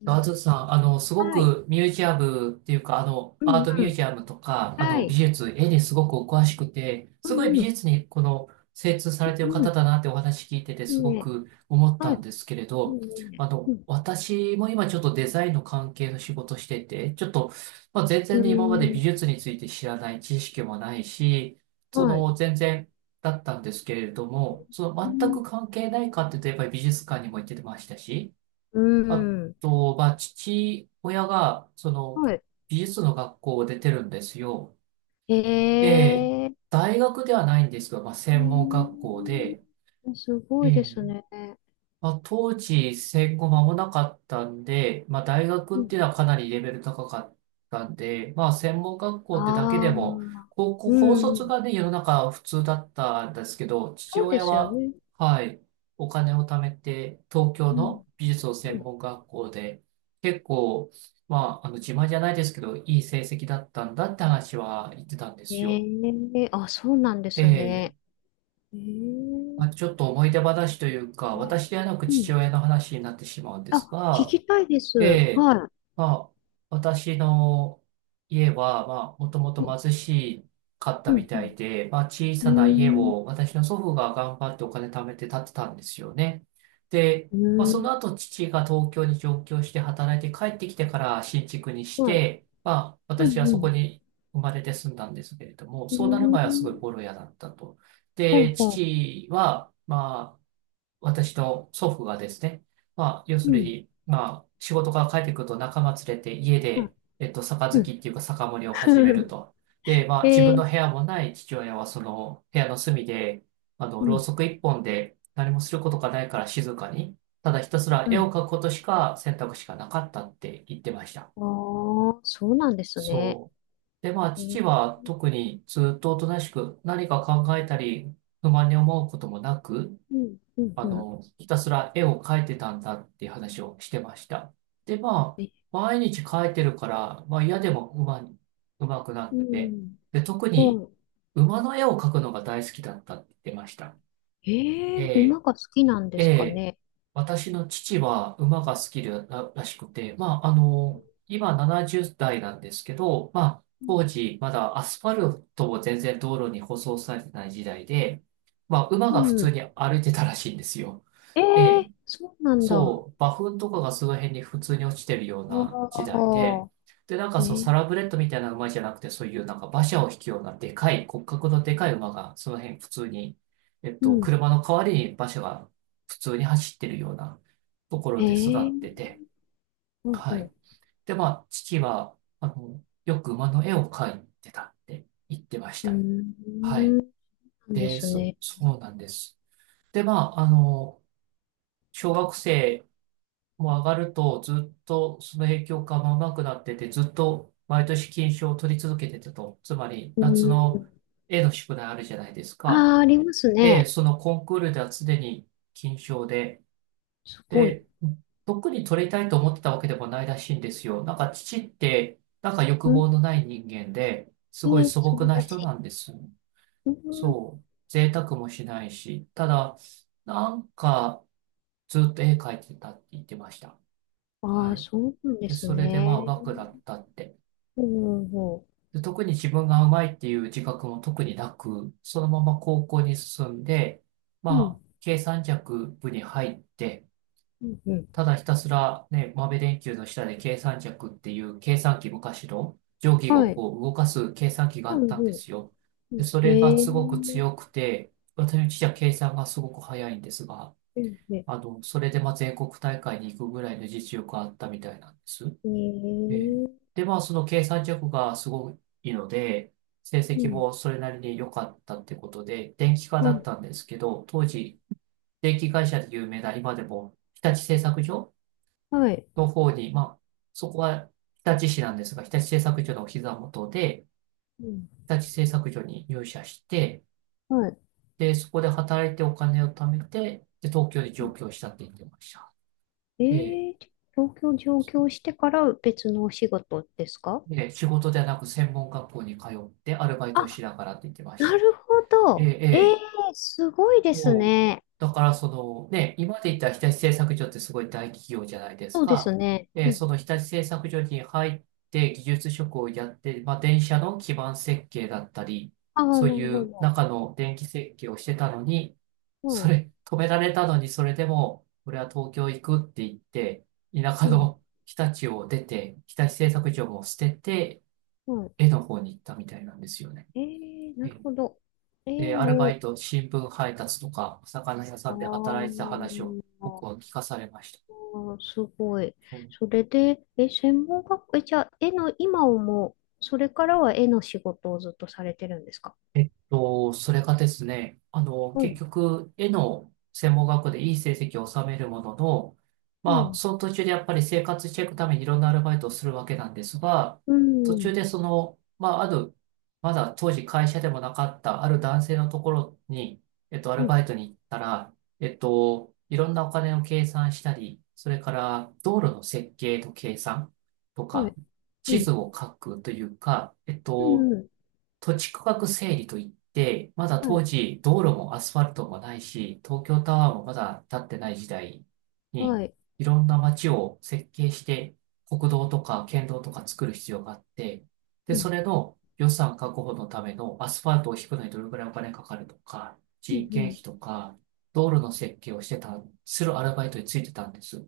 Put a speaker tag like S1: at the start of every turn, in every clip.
S1: う
S2: ガ
S1: ん。
S2: ーズさん、すご
S1: はい。
S2: くミュージアムっていうか、
S1: う
S2: アー
S1: ん
S2: ト
S1: う
S2: ミュー
S1: ん。
S2: ジアムとか、
S1: は
S2: 美
S1: い。
S2: 術、絵にすごくお詳しくて、
S1: う
S2: すごい美
S1: んうん。
S2: 術にこの精通さ
S1: う
S2: れている
S1: んう
S2: 方
S1: ん。
S2: だなってお話聞いてて
S1: いい
S2: すご
S1: ね。
S2: く思っ
S1: は
S2: た
S1: い。
S2: んですけれ
S1: いい
S2: ど、
S1: ね。うん。
S2: 私も今ちょっとデザインの関係の仕事してて、ちょっと、まあ、全
S1: う
S2: 然
S1: ー
S2: ね、今まで美
S1: ん。
S2: 術について知らない知識もないし、そ
S1: はい。
S2: の、全然、だったんですけれども、そ
S1: う
S2: の全
S1: ん。
S2: く関係ないかって言うと、やっぱり美術館にも行ってましたし、
S1: う
S2: あ
S1: ーん。
S2: と、まあ、父親が、その、
S1: はい。
S2: 美術の学校を出てるんですよ。
S1: へ
S2: えー
S1: え。へ
S2: 大学ではないんですが、まあ、専門学校で、
S1: え。す
S2: え
S1: ごいです
S2: ー
S1: ね。
S2: まあ、当時戦後間もなかったんで、まあ、大
S1: う
S2: 学っ
S1: ん。
S2: ていうのはかなりレベル高かったんで、まあ、専門学校ってだけ
S1: ああ。
S2: で
S1: う
S2: も、
S1: ん
S2: 高校、
S1: う
S2: 高卒
S1: ん。
S2: がね、世の中普通だったんですけど、父
S1: そうで
S2: 親
S1: すよ
S2: は、
S1: ね。
S2: はい、お金を貯めて、東京
S1: うん。
S2: の美術の
S1: う
S2: 専
S1: ん。
S2: 門学校で、結構、まあ、自慢じゃないですけど、いい成績だったんだって話は言ってたんです
S1: へ
S2: よ。
S1: え。あ、そうなんで
S2: え
S1: す
S2: え、
S1: ね。へ
S2: ま
S1: え。
S2: あ、ちょっと思い出話というか、
S1: あ
S2: 私ではなく
S1: ーう
S2: 父
S1: ん。
S2: 親の話になってしまうんで
S1: あ、
S2: す
S1: 聞
S2: が、
S1: きたいです。
S2: で、
S1: は
S2: まあ、私の家は、まあ、もともと
S1: い。うん。
S2: 貧しかっ
S1: う
S2: たみ
S1: ん。
S2: たいで、まあ、小
S1: う
S2: さな家
S1: ん。うーん
S2: を私の祖父が頑張ってお金貯めて建てたんですよね。で、
S1: う
S2: まあ、
S1: ー
S2: その
S1: ん。
S2: 後父が東京に上京して働いて帰ってきてから新築にし
S1: はい。
S2: て、まあ、
S1: う
S2: 私は
S1: んう
S2: そこ
S1: ん。
S2: に生まれて住んだんですけれども、
S1: うー
S2: そうなる前はすごい
S1: ん。
S2: ボロ屋だったと。
S1: ほう
S2: で、
S1: ほ
S2: 父は、まあ、私の祖父がですね、まあ、要
S1: う。
S2: す
S1: う
S2: る
S1: ん。
S2: に、まあ、仕事から帰ってくると仲間連れて家
S1: は
S2: で、
S1: い。
S2: 杯
S1: う
S2: っていうか酒盛り
S1: ん。
S2: を始める と。で、まあ、自
S1: え
S2: 分の
S1: ー、
S2: 部屋もない父親はその部屋の隅で、
S1: う
S2: ろう
S1: ん。
S2: そく一本で何もすることがないから静かに、ただひたすら
S1: う
S2: 絵を
S1: ん。
S2: 描くことしか選択肢がなかったって言ってました。
S1: ああ、そうなんですね。
S2: そう。で、まあ、
S1: え
S2: 父
S1: ー、
S2: は特にずっとおとなしく何か考えたり、不満に思うこともなく、
S1: うん。うん。うん。
S2: ひたすら絵を描いてたんだっていう話をしてました。で、まあ、
S1: え
S2: 毎日描いてるから、まあ嫌でもうまに、うまくな
S1: う
S2: って、
S1: ん。
S2: で、特
S1: ほ
S2: に
S1: う。
S2: 馬の絵を描くのが大好きだったって言ってました。
S1: えー、馬
S2: え
S1: が好きなんで
S2: ー、
S1: すか
S2: えー
S1: ね。
S2: 私の父は馬が好きら、らしくて、まあ、今70代なんですけど、まあ、
S1: うん。
S2: 当時まだアスファルトも全然道路に舗装されてない時代で、まあ、馬
S1: う
S2: が普通
S1: ん。
S2: に歩いてたらしいんですよ。
S1: え
S2: え
S1: ー、
S2: え、
S1: そうなんだ。あ
S2: そう、馬糞とかがその辺に普通に落ちてるような時代で、
S1: あ、
S2: で、なんか
S1: え
S2: そう、
S1: ー、
S2: サラブレッドみたいな馬じゃなくて、そういうなんか馬車を引くようなでかい、骨格のでかい馬が、その辺普通に、
S1: うん。
S2: 車の代わりに馬車が普通に走ってるようなところ
S1: え
S2: で育って
S1: ー、
S2: て、
S1: ほう
S2: はい。
S1: ほ
S2: で、まあ、父は、よく馬の絵を描いてたって言ってまし
S1: う。う
S2: た。
S1: ー
S2: は
S1: ん。
S2: い。
S1: なんで
S2: で、
S1: すね。
S2: そうなんです。で、まあ、小学生もう上がると、ずっとその影響がもうなくなってて、ずっと毎年金賞を取り続けてたと。つまり、
S1: う
S2: 夏の
S1: ん。
S2: 絵の宿題あるじゃないですか。
S1: ああ、あります
S2: で、
S1: ね。
S2: そのコンクールでは常に金賞で、
S1: すごい。
S2: で、特に取りたいと思ってたわけでもないらしいんですよ。なんか父って、なんか欲
S1: うん。
S2: 望のない人間で、す
S1: え
S2: ごい
S1: え、
S2: 素
S1: 素
S2: 朴
S1: 晴
S2: な
S1: ら
S2: 人
S1: しい。
S2: なんです。
S1: うん。
S2: そう。贅沢もしないし。ただ、なんか、ずっと絵描いてたって言ってました。
S1: あ
S2: は
S1: あ、
S2: い。
S1: そうなんで
S2: で、
S1: す
S2: それでまあう
S1: ね。
S2: まくなったって。
S1: ほうほう
S2: で、特に自分がうまいっていう自覚も特になく、そのまま高校に進んで、
S1: う。
S2: まあ、
S1: ん。
S2: 計算尺部に入って、
S1: うん、うん。
S2: ただひたすらね、豆電球の下で計算尺っていう計算機昔の定規を
S1: はい。
S2: こう動かす計算機があ
S1: うん、
S2: ったん
S1: う
S2: で
S1: ん。
S2: すよ。
S1: う
S2: で、
S1: ん。
S2: それが
S1: ええ。
S2: すごく
S1: う
S2: 強くて、私の父は計算がすごく早いんですが、
S1: ん、ね。
S2: それでまあ全国大会に行くぐらいの実力があったみたいなんです。
S1: え
S2: えー
S1: え。
S2: で、まあ、その計算力がすごいので、成
S1: う
S2: 績
S1: ん。
S2: もそれなりに良かったってことで、電気科
S1: う
S2: だっ
S1: ん。
S2: たんですけど、当時、電気会社で有名な今でも、日立製作所
S1: はい。
S2: の方に、まあ、そこは日立市なんですが、日立製作所のお膝元で、
S1: うん。
S2: 日立製作所に入社して、
S1: はい。
S2: で、そこで働いてお金を貯めて、で、東京に
S1: う
S2: 上
S1: ん、
S2: 京したって言ってました。
S1: え
S2: えー
S1: え、東京上京してから別のお仕事ですか？
S2: で、仕事ではなく専門学校に通ってアルバイトを
S1: あ、
S2: しながらって言ってまし
S1: な
S2: た。
S1: るほ
S2: え
S1: ど。
S2: え
S1: ええ、
S2: え
S1: すごいです
S2: もう、
S1: ね。
S2: だからそのね、今まで言った日立製作所ってすごい大企業じゃないです
S1: そうで
S2: か。
S1: すね。う
S2: で、そ
S1: ん。
S2: の日立製作所に入って技術職をやって、まあ、電車の基盤設計だったり、
S1: ああ、
S2: そう
S1: なる
S2: い
S1: ほ
S2: う
S1: ど。
S2: 中の電気設計をしてたのに、
S1: は
S2: そ
S1: い。
S2: れ、止められたのに、それでも、俺は東京行くって言って、田舎
S1: うん。
S2: の日立を出て、日立製作所も捨てて、
S1: はい。
S2: 絵の方に行ったみたいなんですよね。
S1: えー、なるほど。絵
S2: で、アルバイ
S1: の、
S2: ト、新聞配達とか、お魚屋さ
S1: あ
S2: んで働いてた話を
S1: ー
S2: 僕は
S1: あ
S2: 聞かされまし
S1: ー、すごい。そ
S2: た。
S1: れで、専門学校、じゃあ、絵の今をもう、それからは絵の仕事をずっとされてるんですか？
S2: それがですね、
S1: は
S2: 結
S1: い。
S2: 局、絵の専門学校でいい成績を収めるものの、
S1: う
S2: まあ、
S1: ん。
S2: その途中でやっぱり生活していくためにいろんなアルバイトをするわけなんですが、
S1: う
S2: 途中
S1: ん。
S2: でその、まあ、ある、まだ当時会社でもなかったある男性のところに、ア
S1: う
S2: ルバイ
S1: ん。
S2: トに行ったら、いろんなお金を計算したり、それから道路の設計と計算と
S1: は
S2: か、
S1: い。う
S2: 地図
S1: ん。
S2: を書くというか、
S1: うん。うん。
S2: 土地区画整理といって、まだ
S1: は
S2: 当
S1: い。
S2: 時道路もアスファルトもないし、東京タワーもまだ建ってない時代に、
S1: はい。
S2: いろんな街を設計して、国道とか県道とか作る必要があって、で、
S1: うん。
S2: それの予算確保のためのアスファルトを引くのにどれくらいお金かかるとか、
S1: う
S2: 人件
S1: ん。
S2: 費とか、道路の設計をしてた、するアルバイトについてたんです。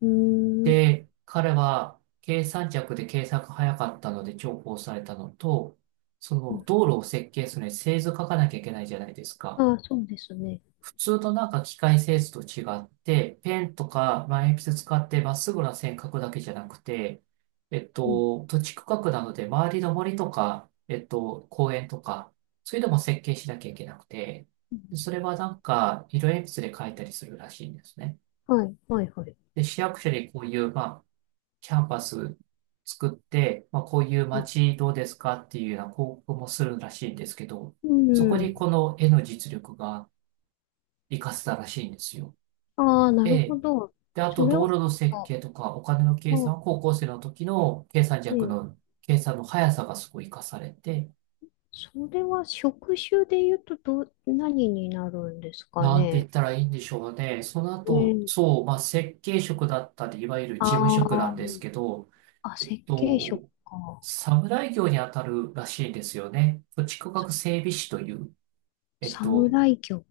S1: うん。う
S2: で、彼は計算尺で計算が早かったので重宝されたのと、そ
S1: ー
S2: の
S1: ん。
S2: 道路を設計するのに製図書かなきゃいけないじゃないですか。
S1: ああ、そうですね。
S2: 普通のなんか機械製図と違って、ペンとか、まあ、鉛筆使ってまっすぐな線描くだけじゃなくて、
S1: うん。
S2: 土地区画なので周りの森とか、公園とか、そういうのも設計しなきゃいけなくて、
S1: うん。
S2: それはなんか色鉛筆で描いたりするらしいんですね。
S1: はい。はい。はい。
S2: で、市役所にこういう、まあ、キャンパス作って、まあ、こういう
S1: う
S2: 街どうですかっていうような広告もするらしいんですけど、
S1: ん。う
S2: そこに
S1: ん。
S2: この絵の実力が活かせたらしいんですよ。
S1: ああ、なるほ
S2: で、
S1: ど。
S2: で、あ
S1: そ
S2: と
S1: れは、
S2: 道路の
S1: なん
S2: 設
S1: か、
S2: 計とかお金の計
S1: まあ、
S2: 算は高校生の時の計算弱
S1: ええ、
S2: の計算の速さがすごい活かされて、
S1: それは職種で言うとどう、何になるんですか
S2: なんて言
S1: ね。
S2: ったらいいんでしょうね。その
S1: う
S2: 後、
S1: ん。
S2: そう、まあ、設計職だったり、いわゆる
S1: あ
S2: 事務職な
S1: あ、
S2: んですけど、
S1: あ、
S2: えっ
S1: 設計職
S2: と、
S1: か。
S2: 侍業に当たるらしいんですよね。土地区
S1: さ
S2: 画整備士という、えっと、
S1: 侍業。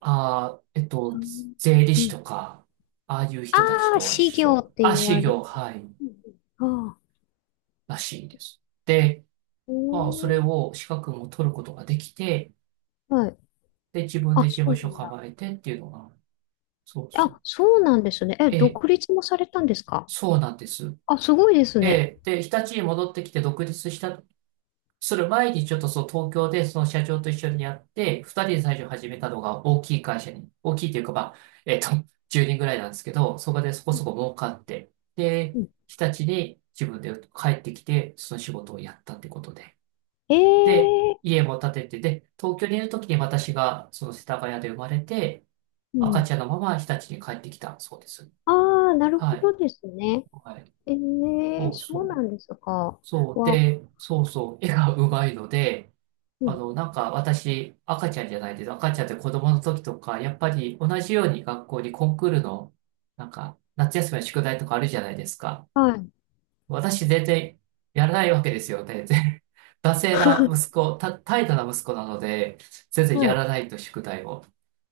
S2: あー、えっ
S1: さ
S2: と、
S1: ん
S2: 税理
S1: う
S2: 士
S1: ん。
S2: とか、ああいう人たち
S1: ああ、
S2: と一
S1: 士業
S2: 緒。
S1: って
S2: あ、
S1: 言
S2: 士
S1: われる。
S2: 業、はい、
S1: うん。あ、
S2: らしいです。で、
S1: う
S2: まあ、そ
S1: ん。へ
S2: れ
S1: え。
S2: を資格も取ることができて、
S1: あ、はい。
S2: で、自分で
S1: あ、
S2: 事
S1: そ
S2: 務
S1: う
S2: 所
S1: なんだ。
S2: 構えてっていうのが、そうそう。
S1: あ、そうなんですね。
S2: ええ、
S1: 独立もされたんですか？
S2: そうなんです。
S1: あ、すごいですね。
S2: で、で、日立に戻ってきて独立した、する前にちょっとそう東京でその社長と一緒にやって、二人で最初始めたのが大きい会社に、大きいというかまあ、えっと、10人ぐらいなんですけど、そこでそこそこ儲かって、
S1: う
S2: で、
S1: ん。
S2: 日立に自分で帰ってきて、その仕事をやったってことで。
S1: え
S2: で、
S1: え。
S2: 家も建てて、で、東京にいる時に私がその世田谷で生まれて、
S1: う
S2: 赤
S1: ん。
S2: ちゃんのまま日立に帰ってきたそうです。
S1: ああ、なるほ
S2: はい。
S1: どですね。
S2: はい。
S1: え
S2: そ
S1: え、
S2: う
S1: そ
S2: そ
S1: うな
S2: う。
S1: んですか？
S2: そう。
S1: は、
S2: で、そうそう。絵がうまいので、
S1: う
S2: あ
S1: ん。
S2: の、なんか私、赤ちゃんじゃないです。赤ちゃんって子供の時とか、やっぱり同じように学校にコンクールの、なんか、夏休みの宿題とかあるじゃないですか。
S1: はい、
S2: 私、全然やらないわけですよね。で 惰性な息子、た、怠惰な息子なので、全然
S1: は
S2: や
S1: い、
S2: らないと宿題を。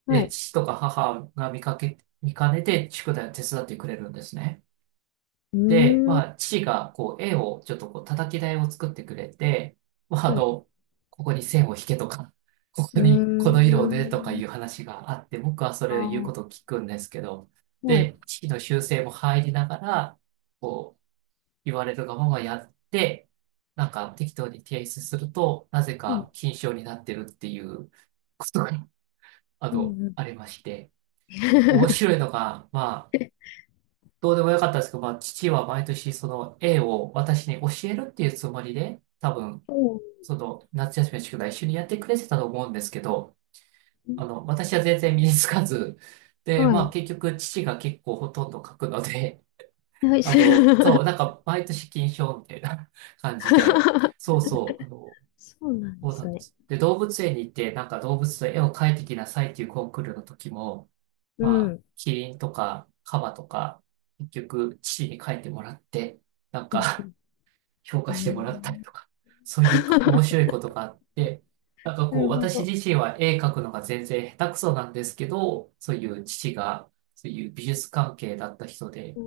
S1: は
S2: で、
S1: い。
S2: 父とか母が見かけ、見かねて宿題を手伝ってくれるんですね。
S1: うー
S2: で、
S1: ん、
S2: まあ、父が、こう、絵を、ちょっとこう、叩き台を作ってくれて、まあ、
S1: は
S2: あ
S1: い、
S2: の、ここに線を引けとか、ここ
S1: うー
S2: に、この色をね、とか
S1: ん、
S2: いう話があって、僕はそ
S1: あ
S2: れを言うことを
S1: あ、
S2: 聞くんですけど、
S1: はい、
S2: で、父の修正も入りながら、こう、言われるがままやって、なんか、適当に提出すると、なぜ
S1: うん、
S2: か、金賞になってるっていうことが、あ
S1: う
S2: の、
S1: ん、う
S2: あ
S1: ん。
S2: りまして、面 白いのが、まあ、どうでもよかったんですけど、まあ、父は毎年その絵を私に教えるっていうつもりで、多分、
S1: そ
S2: その夏休みの宿題一緒にやってくれてたと思うんですけど、
S1: うね。
S2: あの、私は全然身につかず、で、
S1: は
S2: まあ
S1: い、
S2: 結局父が結構ほとんど描くので、
S1: はい、
S2: あ
S1: それ
S2: の、そ
S1: は
S2: う、なんか毎年金賞みたいな 感じで、そうそう、あの、
S1: そうなんで
S2: そうな
S1: す
S2: んで
S1: ね。
S2: す。で、動物園に行って、なんか動物の絵を描いてきなさいっていうコンクールの時も、
S1: う
S2: まあ、
S1: ん、
S2: キリンとかカバとか、結局、父に書いてもらって、なん
S1: うん、
S2: か 評
S1: う
S2: 価
S1: ん、う
S2: してもらったり
S1: ん。
S2: とか、そういう面白い ことがあって、なんか
S1: な
S2: こ
S1: る
S2: う、
S1: ほ
S2: 私
S1: ど。
S2: 自身は絵描くのが全然下手くそなんですけど、そういう父が、そういう美術関係だった人で、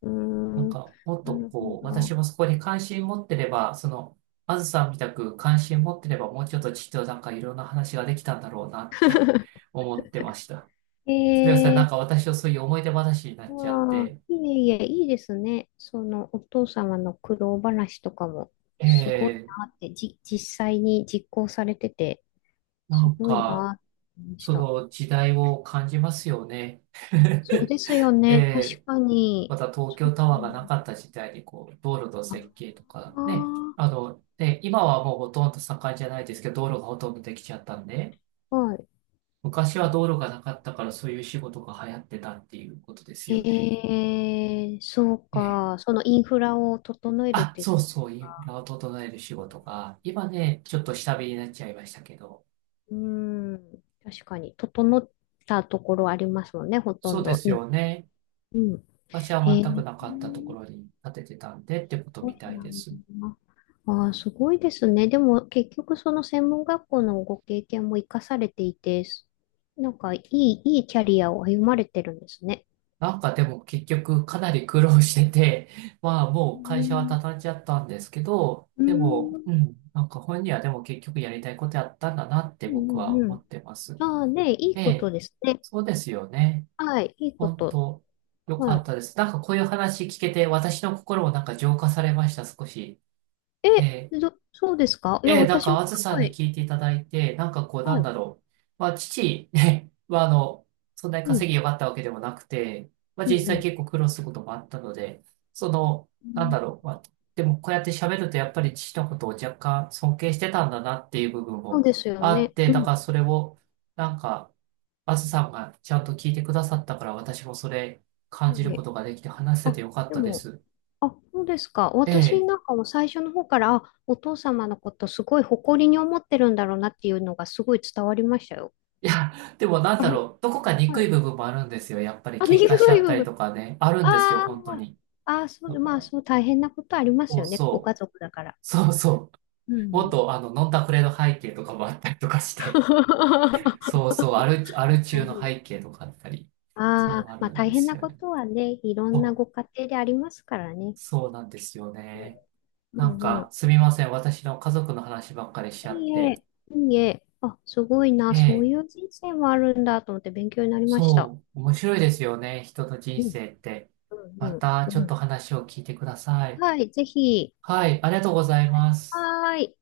S1: う
S2: なん
S1: ん、うん。
S2: かもっ
S1: な
S2: と
S1: る
S2: こう、
S1: ほ
S2: 私
S1: ど。
S2: もそこに関心持ってれば、その、あずさんみたく関心持ってれば、もうちょっと父となんかいろんな話ができたんだろうなって 思ってました。すみません。なん
S1: えー。
S2: か私はそういう思い出話になっちゃっ
S1: ああ、
S2: て、
S1: いえいえ、いいですね。そのお父様の苦労話とかも、すごい
S2: ええ、
S1: なって、実際に実行されてて、
S2: な
S1: す
S2: ん
S1: ごい
S2: か、
S1: なって思いまし
S2: そ
S1: た。
S2: の時代を感じますよね。
S1: そうですよ
S2: え
S1: ね。
S2: え、
S1: 確か
S2: ま
S1: に。
S2: た東
S1: そ
S2: 京
S1: う
S2: タワーがなかった時代に、こう、道路の
S1: か
S2: 設計とか、ね、
S1: な。あ
S2: あの、ね、今はもうほとんど盛んじゃないですけど、道路がほとんどできちゃったんで、
S1: あ、はい。
S2: 昔は道路がなかったからそういう仕事が流行ってたっていうことですよね。
S1: へえ、そう
S2: え
S1: か。
S2: え、
S1: そのインフラを整えるっ
S2: あ、
S1: ていう
S2: そ
S1: と
S2: う
S1: こ
S2: そう、イ
S1: ろ
S2: ンフ
S1: が、
S2: ラを整える仕事が、今ね、ちょっと下火になっちゃいましたけど、
S1: うん、確かに、整ったところありますもんね、ほと
S2: そ
S1: ん
S2: うで
S1: ど
S2: す
S1: に。
S2: よね。
S1: うん。
S2: 私は
S1: へ
S2: 全く
S1: え。
S2: なかったところに建ててたんでってこと
S1: ご
S2: み
S1: い
S2: たい
S1: な。
S2: です。
S1: ああ、すごいですね。でも結局その専門学校のご経験も生かされていて、なんかいい、いいキャリアを歩まれてるんですね。
S2: なんかでも結局かなり苦労してて、まあも
S1: う
S2: う会社は
S1: ん、
S2: 畳んじゃったんですけど、
S1: う
S2: で
S1: ん、う
S2: も、
S1: ん。
S2: うん、なんか本人はでも結局やりたいことやったんだなって僕は
S1: う
S2: 思
S1: ん。
S2: ってます。
S1: ああ、ね、いい
S2: え
S1: こと
S2: え、
S1: ですね。
S2: そうですよね。
S1: はい、いいこ
S2: 本
S1: と。
S2: 当よか
S1: は
S2: っ
S1: い。
S2: たです。なんかこういう話聞けて私の心もなんか浄化されました、少し。え
S1: え、
S2: え、
S1: そうですか。いや、
S2: ええ、なん
S1: 私も
S2: か、
S1: す
S2: あずさん
S1: ご
S2: に
S1: い。
S2: 聞いていただいて、なんかこう、な
S1: は
S2: んだ
S1: い。
S2: ろう。まあ、父、ね、は、あの、そんなに
S1: う
S2: 稼
S1: ん、
S2: ぎ良かったわけでもなくて、まあ、
S1: うん、
S2: 実
S1: う
S2: 際
S1: ん。
S2: 結構苦労することもあったので、その、なんだろう。まあ、でも、こうやって喋ると、やっぱり父のことを若干尊敬してたんだなっていう部分
S1: そう
S2: も
S1: ですよ
S2: あっ
S1: ね。
S2: て、
S1: う
S2: だか
S1: ん。
S2: らそれを、なんか、あずさんがちゃんと聞いてくださったから、私もそれ
S1: い
S2: 感
S1: い
S2: じるこ
S1: ね。
S2: とができて話せ
S1: あ、
S2: てよかっ
S1: で
S2: たで
S1: も、
S2: す。
S1: あ、そうですか。私
S2: え
S1: な
S2: え、
S1: んかも最初の方から、あ、お父様のことすごい誇りに思ってるんだろうなっていうのがすごい伝わりましたよ。
S2: いや、でもなん
S1: あ、
S2: だ
S1: はい。
S2: ろう、どこか
S1: は
S2: 憎い
S1: い。
S2: 部分もあるんですよ。やっぱり
S1: あ、ね、
S2: 喧
S1: いい
S2: 嘩しちゃった
S1: 部
S2: り
S1: 分。
S2: とかね、あるんですよ、
S1: あ
S2: 本当
S1: ー
S2: に。
S1: あー、そ
S2: だ
S1: う、
S2: か
S1: まあ
S2: ら、
S1: そう大変なことありま
S2: そ
S1: す
S2: う
S1: よね。ご
S2: そう、
S1: 家族だから。
S2: そうそ
S1: う
S2: う、もっ
S1: ん。
S2: とあの、飲んだくれの背景とかもあったりとかして、そうそう、アル
S1: な
S2: 中
S1: る
S2: の
S1: ほど。
S2: 背景とかあったり、そ
S1: あ
S2: う
S1: あ、
S2: あ
S1: まあ
S2: るん
S1: 大
S2: で
S1: 変
S2: す
S1: な
S2: よ
S1: こ
S2: ね。
S1: とはね、いろんな
S2: そう、
S1: ご家庭でありますからね。
S2: そうなんですよね。
S1: う
S2: なん
S1: んう
S2: か、
S1: ん。
S2: すみません、私の家族の話ばっかりしちゃっ
S1: いい
S2: て。
S1: え、いいえ。あ、すごいな。
S2: え
S1: そう
S2: え、
S1: いう人生もあるんだと思って勉強になりました。
S2: そう、面白いですよね、人の人
S1: うん
S2: 生って。
S1: うん
S2: また、
S1: う
S2: ち
S1: ん
S2: ょ
S1: う
S2: っと
S1: ん。
S2: 話を聞いてください。
S1: はい、ぜひ。
S2: はい、ありがとうございます。
S1: はーい。